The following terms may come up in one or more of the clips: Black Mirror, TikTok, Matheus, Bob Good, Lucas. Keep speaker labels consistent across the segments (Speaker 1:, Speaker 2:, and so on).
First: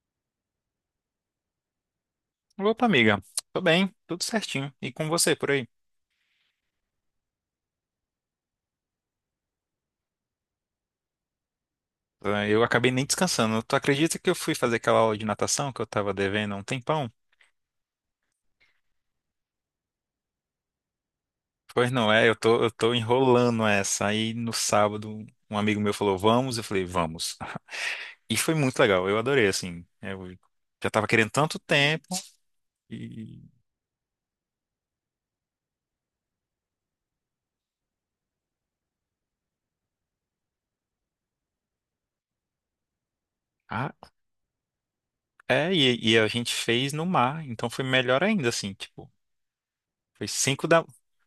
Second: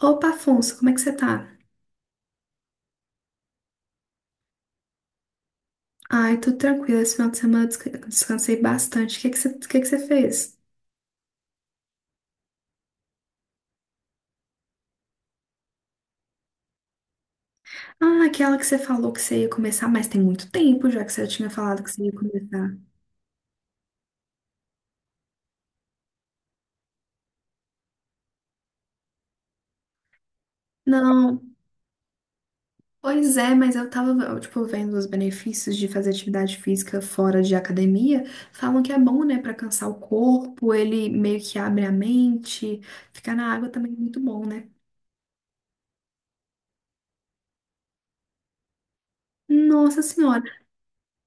Speaker 1: Opa, Afonso, como é que você tá?
Speaker 2: Opa, amiga. Tô bem, tudo certinho. E com você por aí?
Speaker 1: Ai, tudo tranquilo. Esse final de semana eu descansei bastante. O que é que você, o que é que você fez?
Speaker 2: Eu acabei nem descansando. Tu acredita que eu fui fazer aquela aula de natação que eu tava devendo há um tempão?
Speaker 1: Ah, aquela que você falou que você ia começar, mas tem muito tempo já que você tinha falado que
Speaker 2: Pois
Speaker 1: você ia
Speaker 2: não é, eu tô, eu
Speaker 1: começar.
Speaker 2: tô enrolando essa. Aí no sábado, um amigo meu falou, vamos? Eu falei, vamos. E foi muito legal, eu adorei, assim. Eu já tava querendo
Speaker 1: Não,
Speaker 2: tanto tempo
Speaker 1: pois
Speaker 2: e...
Speaker 1: é, mas eu tava, tipo, vendo os benefícios de fazer atividade física fora de academia. Falam que é bom, né, pra cansar o corpo, ele meio que abre a mente. Ficar na água também
Speaker 2: Ah,
Speaker 1: é muito bom, né?
Speaker 2: é, e a gente fez no mar, então foi melhor ainda, assim, tipo,
Speaker 1: Nossa
Speaker 2: foi
Speaker 1: Senhora,
Speaker 2: cinco da...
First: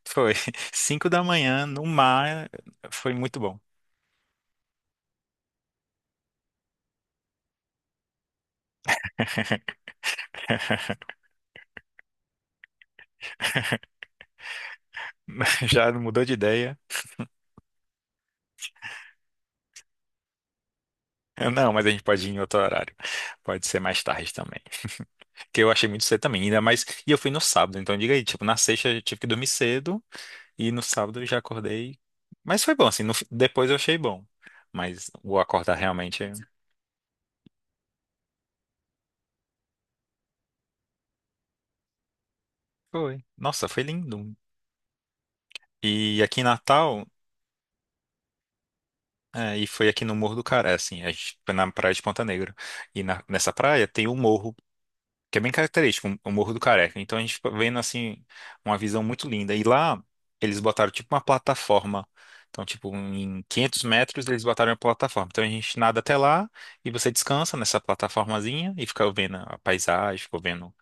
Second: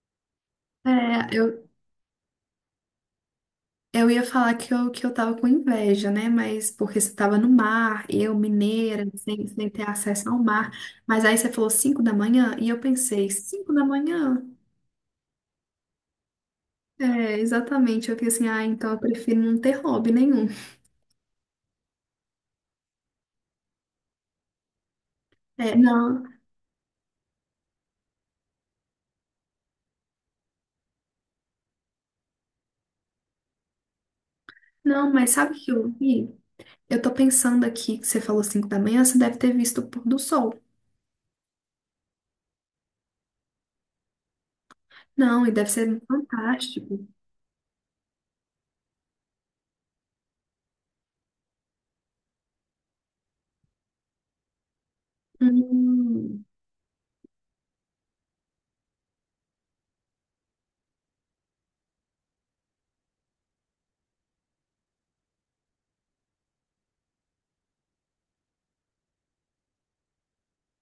Speaker 2: Foi
Speaker 1: é,
Speaker 2: cinco da manhã
Speaker 1: eu,
Speaker 2: no mar, foi muito bom.
Speaker 1: Eu ia falar que eu tava com inveja, né? Mas porque você tava no mar, eu mineira, sem ter acesso ao mar. Mas aí você falou 5 da manhã e eu pensei, 5 da manhã?
Speaker 2: Já mudou de ideia.
Speaker 1: É, exatamente. Eu fiquei assim, ah, então eu prefiro não ter hobby nenhum.
Speaker 2: Não, mas a gente pode ir em outro horário. Pode ser mais tarde também. Que eu
Speaker 1: É,
Speaker 2: achei muito cedo também, ainda mais. E eu fui no sábado, então diga aí, tipo, na sexta eu tive que dormir cedo e no sábado eu já acordei. Mas foi bom, assim, no fi- depois eu achei bom. Mas
Speaker 1: não, mas
Speaker 2: o
Speaker 1: sabe o que
Speaker 2: acordar
Speaker 1: eu
Speaker 2: realmente.
Speaker 1: vi? Eu tô pensando aqui que você falou 5 da manhã, você deve ter visto o pôr do sol.
Speaker 2: Foi. Nossa, foi lindo.
Speaker 1: Não, e deve ser
Speaker 2: E aqui em Natal,
Speaker 1: fantástico.
Speaker 2: é, e foi aqui no Morro do Caré, assim, a gente foi na praia de Ponta Negra. Nessa praia tem o morro, que é bem característico, o
Speaker 1: Hum.
Speaker 2: Morro do Careca. Então a gente fica vendo assim uma visão muito linda. E lá eles botaram tipo uma plataforma. Então, tipo, em 500 metros eles botaram uma plataforma. Então a gente nada até lá e você descansa nessa plataformazinha e fica vendo a paisagem, fica vendo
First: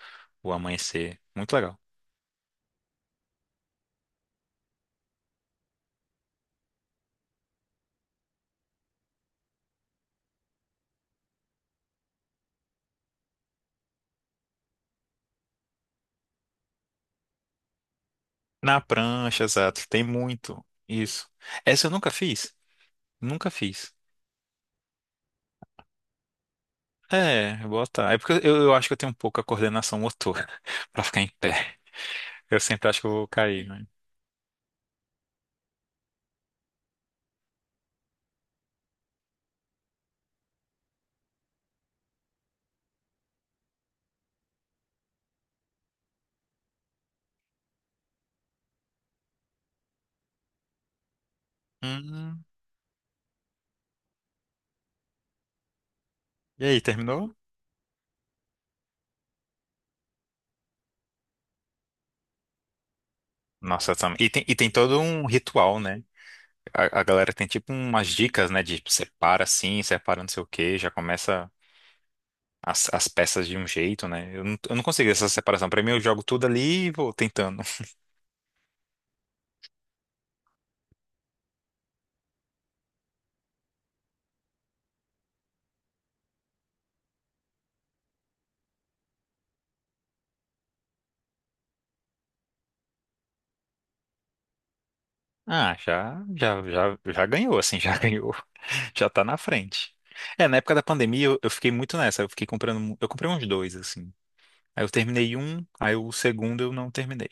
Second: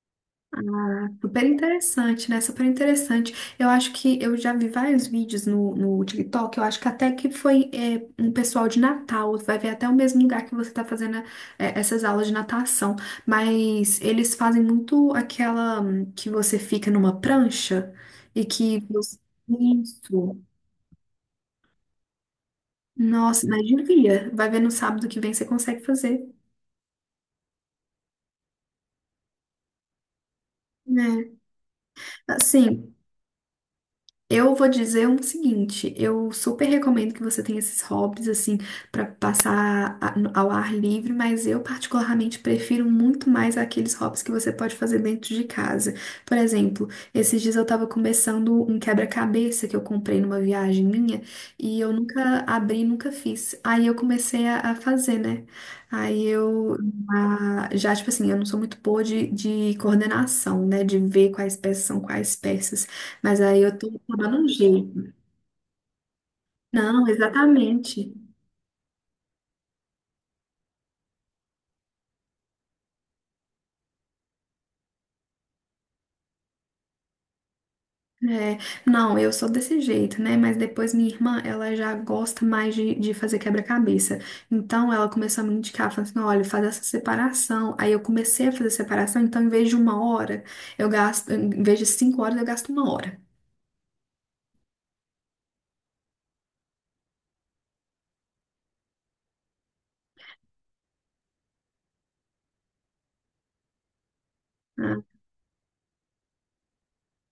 Speaker 2: o amanhecer.
Speaker 1: Super
Speaker 2: Muito legal.
Speaker 1: interessante, né? Super interessante. Eu acho que eu já vi vários vídeos no TikTok. Eu acho que até que foi um pessoal de Natal. Vai ver até o mesmo lugar que você tá fazendo, é, essas aulas de natação. Mas eles fazem muito aquela que você fica numa prancha e que
Speaker 2: Na
Speaker 1: você...
Speaker 2: prancha, exato, tem
Speaker 1: Isso.
Speaker 2: muito isso. Essa eu nunca fiz.
Speaker 1: Nossa,
Speaker 2: Nunca
Speaker 1: mas
Speaker 2: fiz.
Speaker 1: devia. Vai ver no sábado que vem você consegue fazer.
Speaker 2: É, botar. É porque eu acho que eu tenho um pouco a coordenação motora pra ficar em
Speaker 1: Né?
Speaker 2: pé. Eu sempre
Speaker 1: Assim,
Speaker 2: acho que eu vou cair, né?
Speaker 1: eu vou dizer o seguinte, eu super recomendo que você tenha esses hobbies assim pra passar a- no- ao ar livre, mas eu particularmente prefiro muito mais aqueles hobbies que você pode fazer dentro de casa. Por exemplo, esses dias eu tava começando um quebra-cabeça que eu comprei numa viagem minha e eu nunca
Speaker 2: Hum.
Speaker 1: abri, nunca fiz. Aí eu comecei a fazer, né? Aí
Speaker 2: E
Speaker 1: eu
Speaker 2: aí, terminou?
Speaker 1: ah, já, tipo assim, eu não sou muito boa de coordenação, né? De ver quais peças são quais peças. Mas aí eu tô, tô
Speaker 2: E
Speaker 1: dando
Speaker 2: tem,
Speaker 1: um
Speaker 2: e tem todo
Speaker 1: jeito.
Speaker 2: um ritual, né? A
Speaker 1: Não,
Speaker 2: galera tem tipo umas
Speaker 1: exatamente.
Speaker 2: dicas, né? De tipo, separa assim, separa não sei o quê, já começa as peças de um jeito, né? Eu não consigo essa separação. Pra mim, eu jogo tudo ali e vou tentando.
Speaker 1: É, não, eu sou desse jeito, né? Mas depois minha irmã, ela já gosta mais de fazer quebra-cabeça. Então ela começou a me indicar, falando assim: olha, faz essa separação. Aí eu comecei a fazer separação, então em vez de uma hora, eu gasto, em vez de cinco horas, eu gasto uma hora.
Speaker 2: Ah, já, já, já, já ganhou, assim, já ganhou. Já tá na frente. É, na época da pandemia, eu fiquei muito nessa. Eu fiquei comprando. Eu comprei uns dois, assim. Aí eu
Speaker 1: Né?
Speaker 2: terminei um, aí o segundo eu não terminei.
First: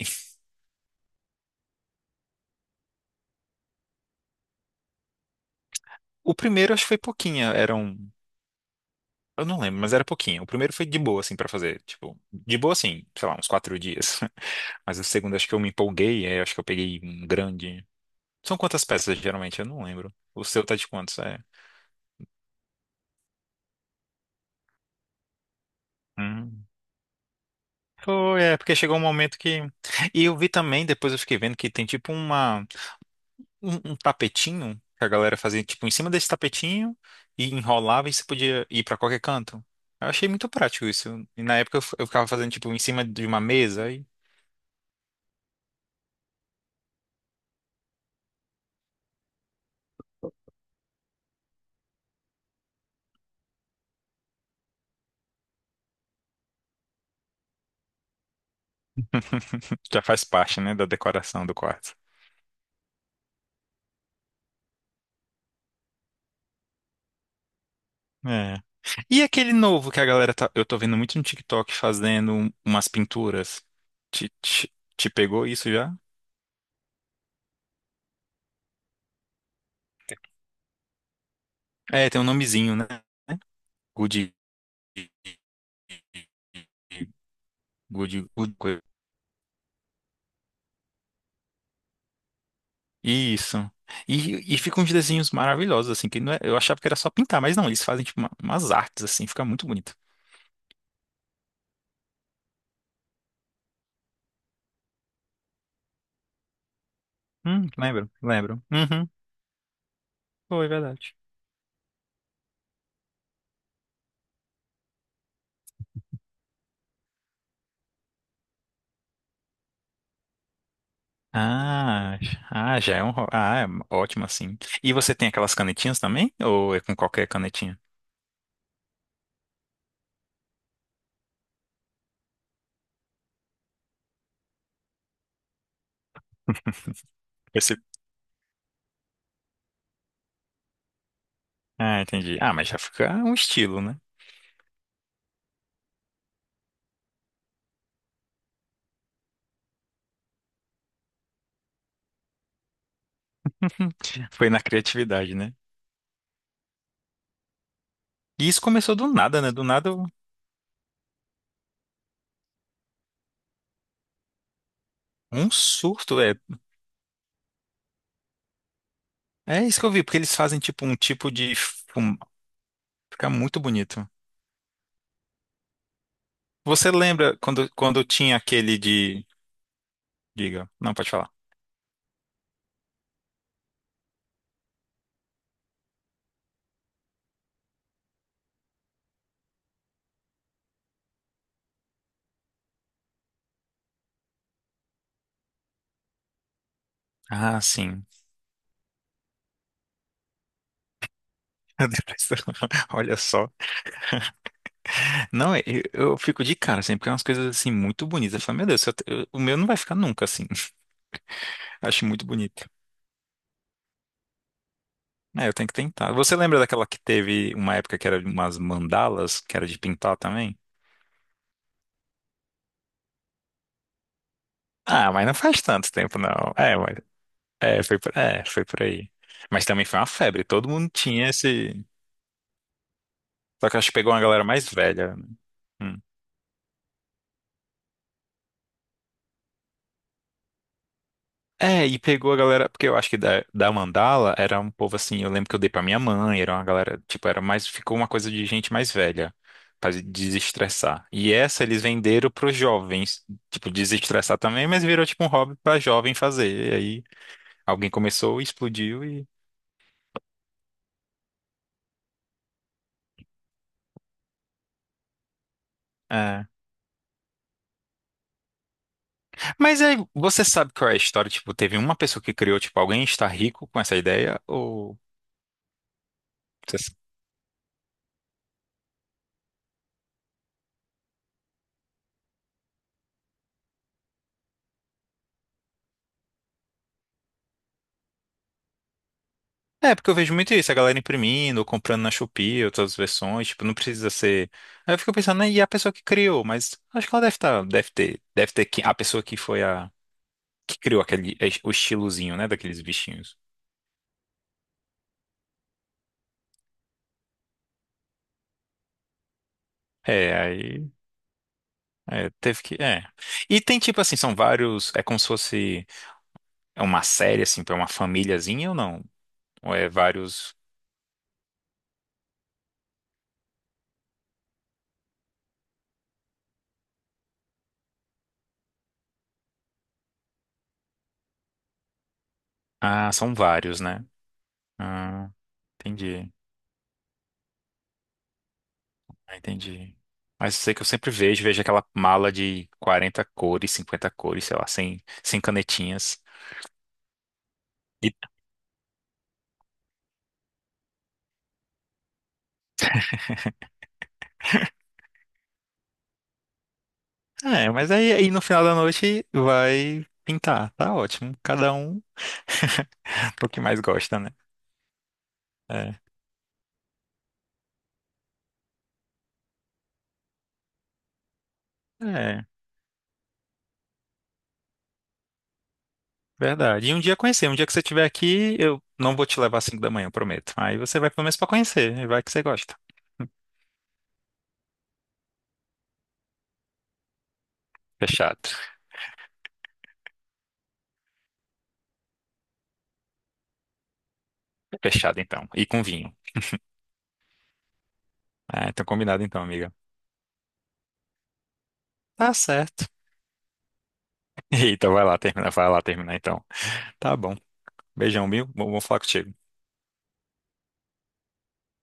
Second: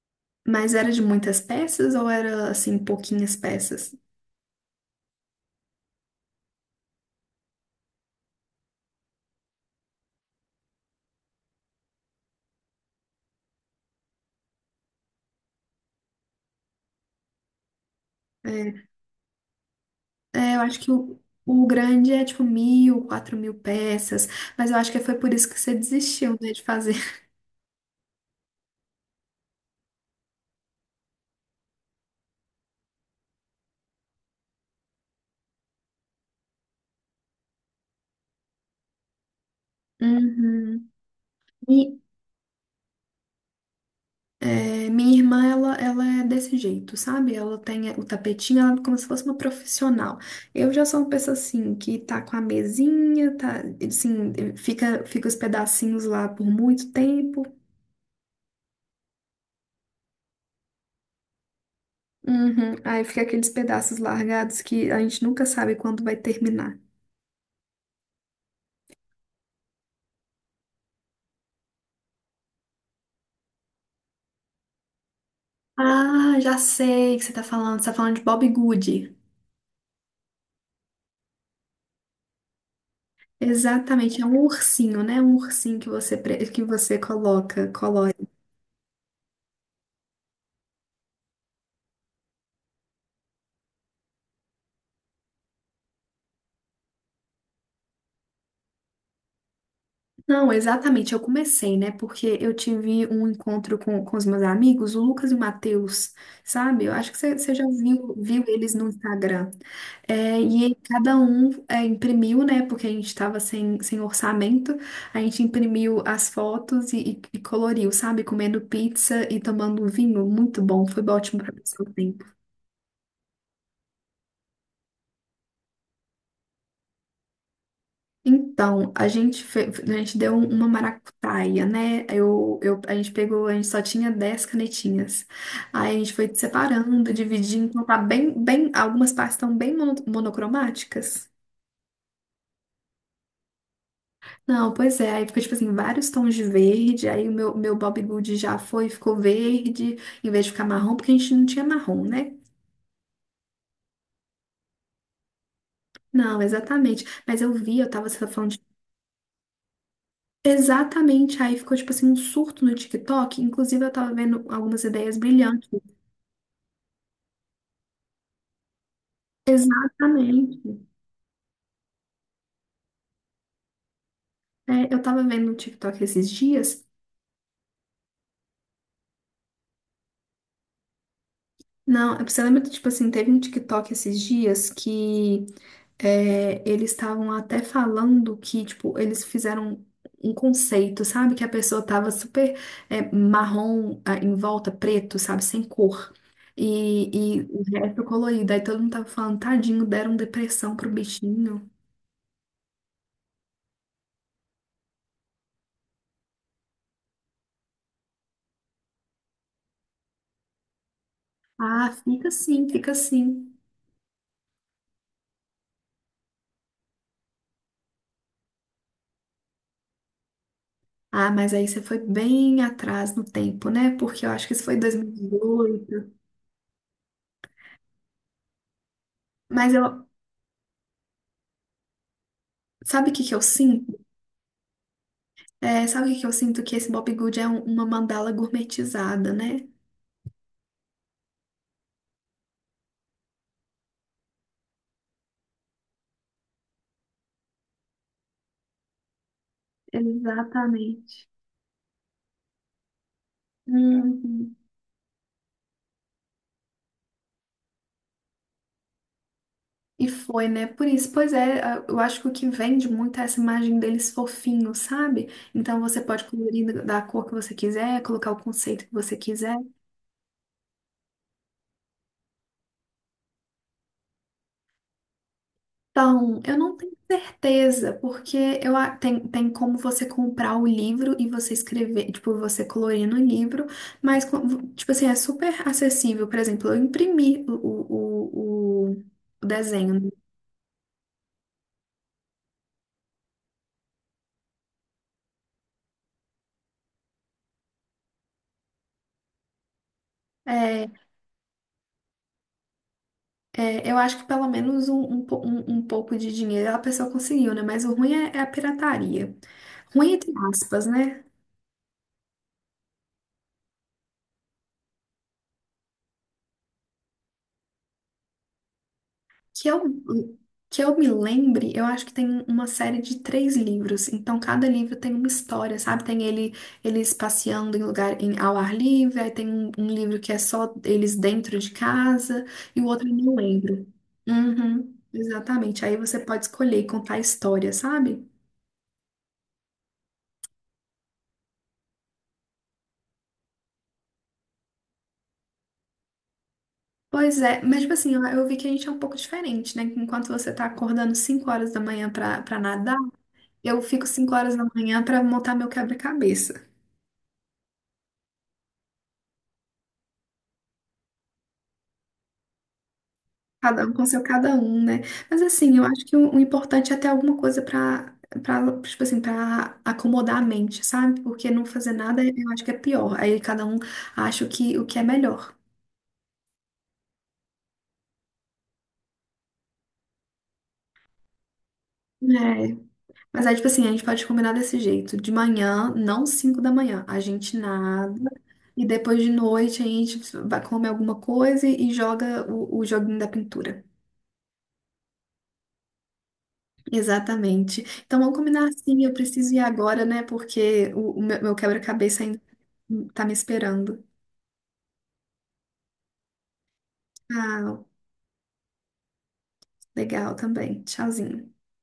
Speaker 1: Mas era de muitas peças ou era assim, pouquinhas peças?
Speaker 2: O primeiro, acho que foi pouquinho. Eram. Eu não lembro, mas era pouquinho. O primeiro foi de boa, assim, pra fazer. Tipo, de boa, assim, sei lá, uns 4 dias. Mas o segundo, acho que eu me empolguei, aí acho que eu peguei um grande. São quantas
Speaker 1: É,
Speaker 2: peças, geralmente? Eu não lembro. O
Speaker 1: É, eu
Speaker 2: seu tá
Speaker 1: acho
Speaker 2: de
Speaker 1: que
Speaker 2: quantos? É.
Speaker 1: o grande é tipo mil, quatro mil peças, mas eu acho que foi por isso que você desistiu, né, de
Speaker 2: Hum.
Speaker 1: fazer.
Speaker 2: Foi, é, porque chegou um momento que. E eu vi também, depois eu fiquei vendo que tem tipo uma. Um tapetinho que a galera fazia, tipo, em cima desse tapetinho e enrolava e você podia ir pra qualquer canto. Eu achei muito prático
Speaker 1: Uhum.
Speaker 2: isso. E na época
Speaker 1: E,
Speaker 2: eu ficava fazendo, tipo, em cima de uma mesa. Aí
Speaker 1: é, minha irmã, ela é desse jeito, sabe? Ela tem o tapetinho, ela é como se fosse uma profissional. Eu já sou uma pessoa assim, que tá com a mesinha, tá, assim, fica os pedacinhos lá por muito tempo.
Speaker 2: já faz parte, né, da decoração do quarto.
Speaker 1: Uhum. Aí fica aqueles pedaços largados que a gente nunca sabe quando vai terminar.
Speaker 2: É. E aquele novo que a galera tá, eu tô vendo muito no TikTok fazendo umas pinturas. Te pegou isso já?
Speaker 1: Ah, já sei o que você tá falando. Você tá falando de Bob Good.
Speaker 2: É, tem um nomezinho, né?
Speaker 1: Exatamente, é
Speaker 2: Good,
Speaker 1: um ursinho, né? Um ursinho que você, que você coloca, colore.
Speaker 2: good, good. Coisa. Isso. E ficam uns desenhos maravilhosos, assim, que não é, eu achava que era só pintar, mas não, eles fazem tipo umas artes, assim, fica muito bonito.
Speaker 1: Não, exatamente, eu comecei, né? Porque eu tive um encontro com os meus amigos, o Lucas e o Matheus, sabe? Eu acho que você já
Speaker 2: Lembro,
Speaker 1: viu, viu
Speaker 2: lembro.
Speaker 1: eles no
Speaker 2: Uhum,
Speaker 1: Instagram. É, e
Speaker 2: foi
Speaker 1: aí
Speaker 2: verdade.
Speaker 1: cada um, é, imprimiu, né? Porque a gente estava sem orçamento, a gente imprimiu as fotos e, e coloriu, sabe? Comendo pizza e tomando vinho, muito bom, foi ótimo para passar
Speaker 2: Ah,
Speaker 1: tempo.
Speaker 2: ah, já é um. Ro- Ah, é ótimo assim. E você tem aquelas canetinhas também? Ou é com qualquer canetinha?
Speaker 1: Então, a gente deu uma maracutaia, né? A gente pegou, a gente só tinha 10 canetinhas. Aí a gente foi separando, dividindo,
Speaker 2: Esse-
Speaker 1: então tá algumas partes estão bem monocromáticas.
Speaker 2: Ah, entendi. Ah, mas já fica um estilo, né?
Speaker 1: Não, pois é, aí ficou tipo assim, vários tons de verde, aí meu Bob Good ficou verde, em vez de ficar marrom, porque a gente não tinha marrom, né?
Speaker 2: Foi na criatividade, né?
Speaker 1: Não, exatamente. Mas eu vi, eu tava, você tá
Speaker 2: E
Speaker 1: falando
Speaker 2: isso
Speaker 1: de...
Speaker 2: começou do nada, né? Do nada,
Speaker 1: Exatamente, aí ficou tipo assim um surto no TikTok. Inclusive, eu tava vendo algumas ideias
Speaker 2: um
Speaker 1: brilhantes.
Speaker 2: surto. É, é isso que eu vi, porque eles fazem
Speaker 1: Exatamente.
Speaker 2: Fica muito bonito.
Speaker 1: É, eu tava vendo um TikTok esses dias.
Speaker 2: Você lembra quando tinha aquele de. Diga. Não, pode falar.
Speaker 1: Não, é, você lembra que, tipo assim, teve um TikTok esses dias que, é, eles estavam até falando que, tipo, eles fizeram um conceito, sabe? Que a pessoa tava super, é, marrom, ah, em volta, preto, sabe? Sem cor. E
Speaker 2: Ah,
Speaker 1: o resto
Speaker 2: sim.
Speaker 1: colorido. Aí todo mundo tava falando, tadinho, deram depressão pro bichinho.
Speaker 2: A depressão. Olha só. Não, é- Eu fico de cara sempre, porque é umas coisas assim muito bonitas. Eu falo, meu Deus, se eu te- eu- o meu não vai ficar nunca assim.
Speaker 1: Ah,
Speaker 2: Acho muito
Speaker 1: fica assim,
Speaker 2: bonito.
Speaker 1: fica assim.
Speaker 2: É, eu tenho que tentar. Você lembra daquela que teve uma época que era de umas mandalas, que era de pintar também?
Speaker 1: Ah, mas aí você foi bem atrás no tempo, né? Porque eu acho que isso foi
Speaker 2: Ah, mas não faz tanto
Speaker 1: 2018.
Speaker 2: tempo, não. É, mas, foi por aí. Mas
Speaker 1: Mas
Speaker 2: também foi uma
Speaker 1: eu,
Speaker 2: febre, todo mundo tinha esse.
Speaker 1: sabe o que que eu
Speaker 2: Só que eu acho que
Speaker 1: sinto?
Speaker 2: pegou uma galera mais velha, né?
Speaker 1: É,
Speaker 2: Hum.
Speaker 1: sabe o que que eu sinto? Que esse Bob Good é uma mandala gourmetizada, né?
Speaker 2: É, e pegou a galera, porque eu acho que da Mandala era um povo assim, eu lembro que eu dei pra minha mãe, era uma galera, tipo, era mais, ficou uma coisa de gente mais velha, pra desestressar.
Speaker 1: Exatamente.
Speaker 2: E essa eles venderam pros jovens, tipo, desestressar
Speaker 1: Uhum.
Speaker 2: também, mas virou tipo um hobby pra jovem fazer. E aí alguém começou, explodiu e.
Speaker 1: E foi, né? Por isso, pois é, eu acho que o que vende muito é essa imagem deles fofinhos, sabe? Então você pode
Speaker 2: É.
Speaker 1: colorir da cor que você quiser, colocar o conceito que você quiser.
Speaker 2: Mas aí, você sabe qual é a história? Tipo, teve uma pessoa que criou, tipo, alguém está rico com essa ideia? Ou.
Speaker 1: Então, eu não tenho certeza, porque tem, tem como você comprar o livro e você escrever, tipo, você colorir no livro, mas, tipo assim, é super acessível. Por exemplo, eu imprimi o
Speaker 2: É,
Speaker 1: desenho. Né?
Speaker 2: porque eu vejo muito isso, a galera imprimindo, ou comprando na Shopee, outras versões, tipo, não precisa ser. Aí eu fico pensando, né, e a pessoa que criou, mas acho que ela deve estar, deve ter, a pessoa que foi que
Speaker 1: É,
Speaker 2: criou aquele, é, o estilozinho, né, daqueles bichinhos.
Speaker 1: é, eu acho que pelo menos um pouco de dinheiro a pessoa conseguiu, né? Mas o ruim é, é a pirataria. Ruim entre
Speaker 2: É,
Speaker 1: aspas,
Speaker 2: aí,
Speaker 1: né?
Speaker 2: é, teve que, é. E tem tipo assim, são vários, é como se fosse é uma série, assim, pra uma famíliazinha ou não?
Speaker 1: Que
Speaker 2: Ou
Speaker 1: eu,
Speaker 2: é vários,
Speaker 1: que eu me lembre, eu acho que tem uma série de três livros. Então, cada livro tem uma história, sabe? Tem ele, eles passeando ao ar livre, aí tem um livro que é só eles dentro de casa, e o outro
Speaker 2: ah,
Speaker 1: eu
Speaker 2: são
Speaker 1: não
Speaker 2: vários,
Speaker 1: lembro.
Speaker 2: né?
Speaker 1: Uhum,
Speaker 2: Ah,
Speaker 1: exatamente. Aí você
Speaker 2: entendi.
Speaker 1: pode escolher e contar a história, sabe?
Speaker 2: Ah, entendi. Mas eu sei que eu sempre vejo, vejo aquela mala de 40 cores, 50 cores, sei lá, 100, 100 canetinhas.
Speaker 1: Pois é, mas tipo
Speaker 2: E,
Speaker 1: assim, eu vi que a gente é um pouco diferente, né? Enquanto você tá acordando 5 horas da manhã pra nadar, eu fico 5 horas da manhã pra montar meu quebra-cabeça.
Speaker 2: mas aí, aí no final da noite vai pintar, tá ótimo. Cada um o que mais
Speaker 1: Cada um com
Speaker 2: gosta,
Speaker 1: seu
Speaker 2: né?
Speaker 1: cada um, né? Mas assim, eu
Speaker 2: É,
Speaker 1: acho que o importante é ter alguma coisa tipo assim, pra acomodar a mente, sabe? Porque não fazer nada eu
Speaker 2: é,
Speaker 1: acho que é pior. Aí cada um acha o que é melhor.
Speaker 2: verdade. E um dia conhecer, um dia que você estiver aqui, eu não vou te levar às 5 da manhã, eu prometo. Aí você vai pelo menos pra conhecer, e vai que você gosta.
Speaker 1: É. Mas aí, tipo assim, a gente pode combinar desse jeito. De manhã, não 5 da manhã, a gente nada.
Speaker 2: Fechado.
Speaker 1: E depois de noite a gente vai comer alguma coisa e joga o joguinho da pintura.
Speaker 2: Fechado então. E com vinho.
Speaker 1: Exatamente. Então vamos combinar
Speaker 2: Ah, então
Speaker 1: assim, eu
Speaker 2: combinado então,
Speaker 1: preciso ir
Speaker 2: amiga.
Speaker 1: agora, né? Porque meu quebra-cabeça
Speaker 2: Tá
Speaker 1: ainda
Speaker 2: certo.
Speaker 1: tá me esperando.
Speaker 2: Então vai lá terminar então. Tá bom.
Speaker 1: Ah,
Speaker 2: Beijão, viu? Bom, vou falar contigo.
Speaker 1: legal também. Tchauzinho.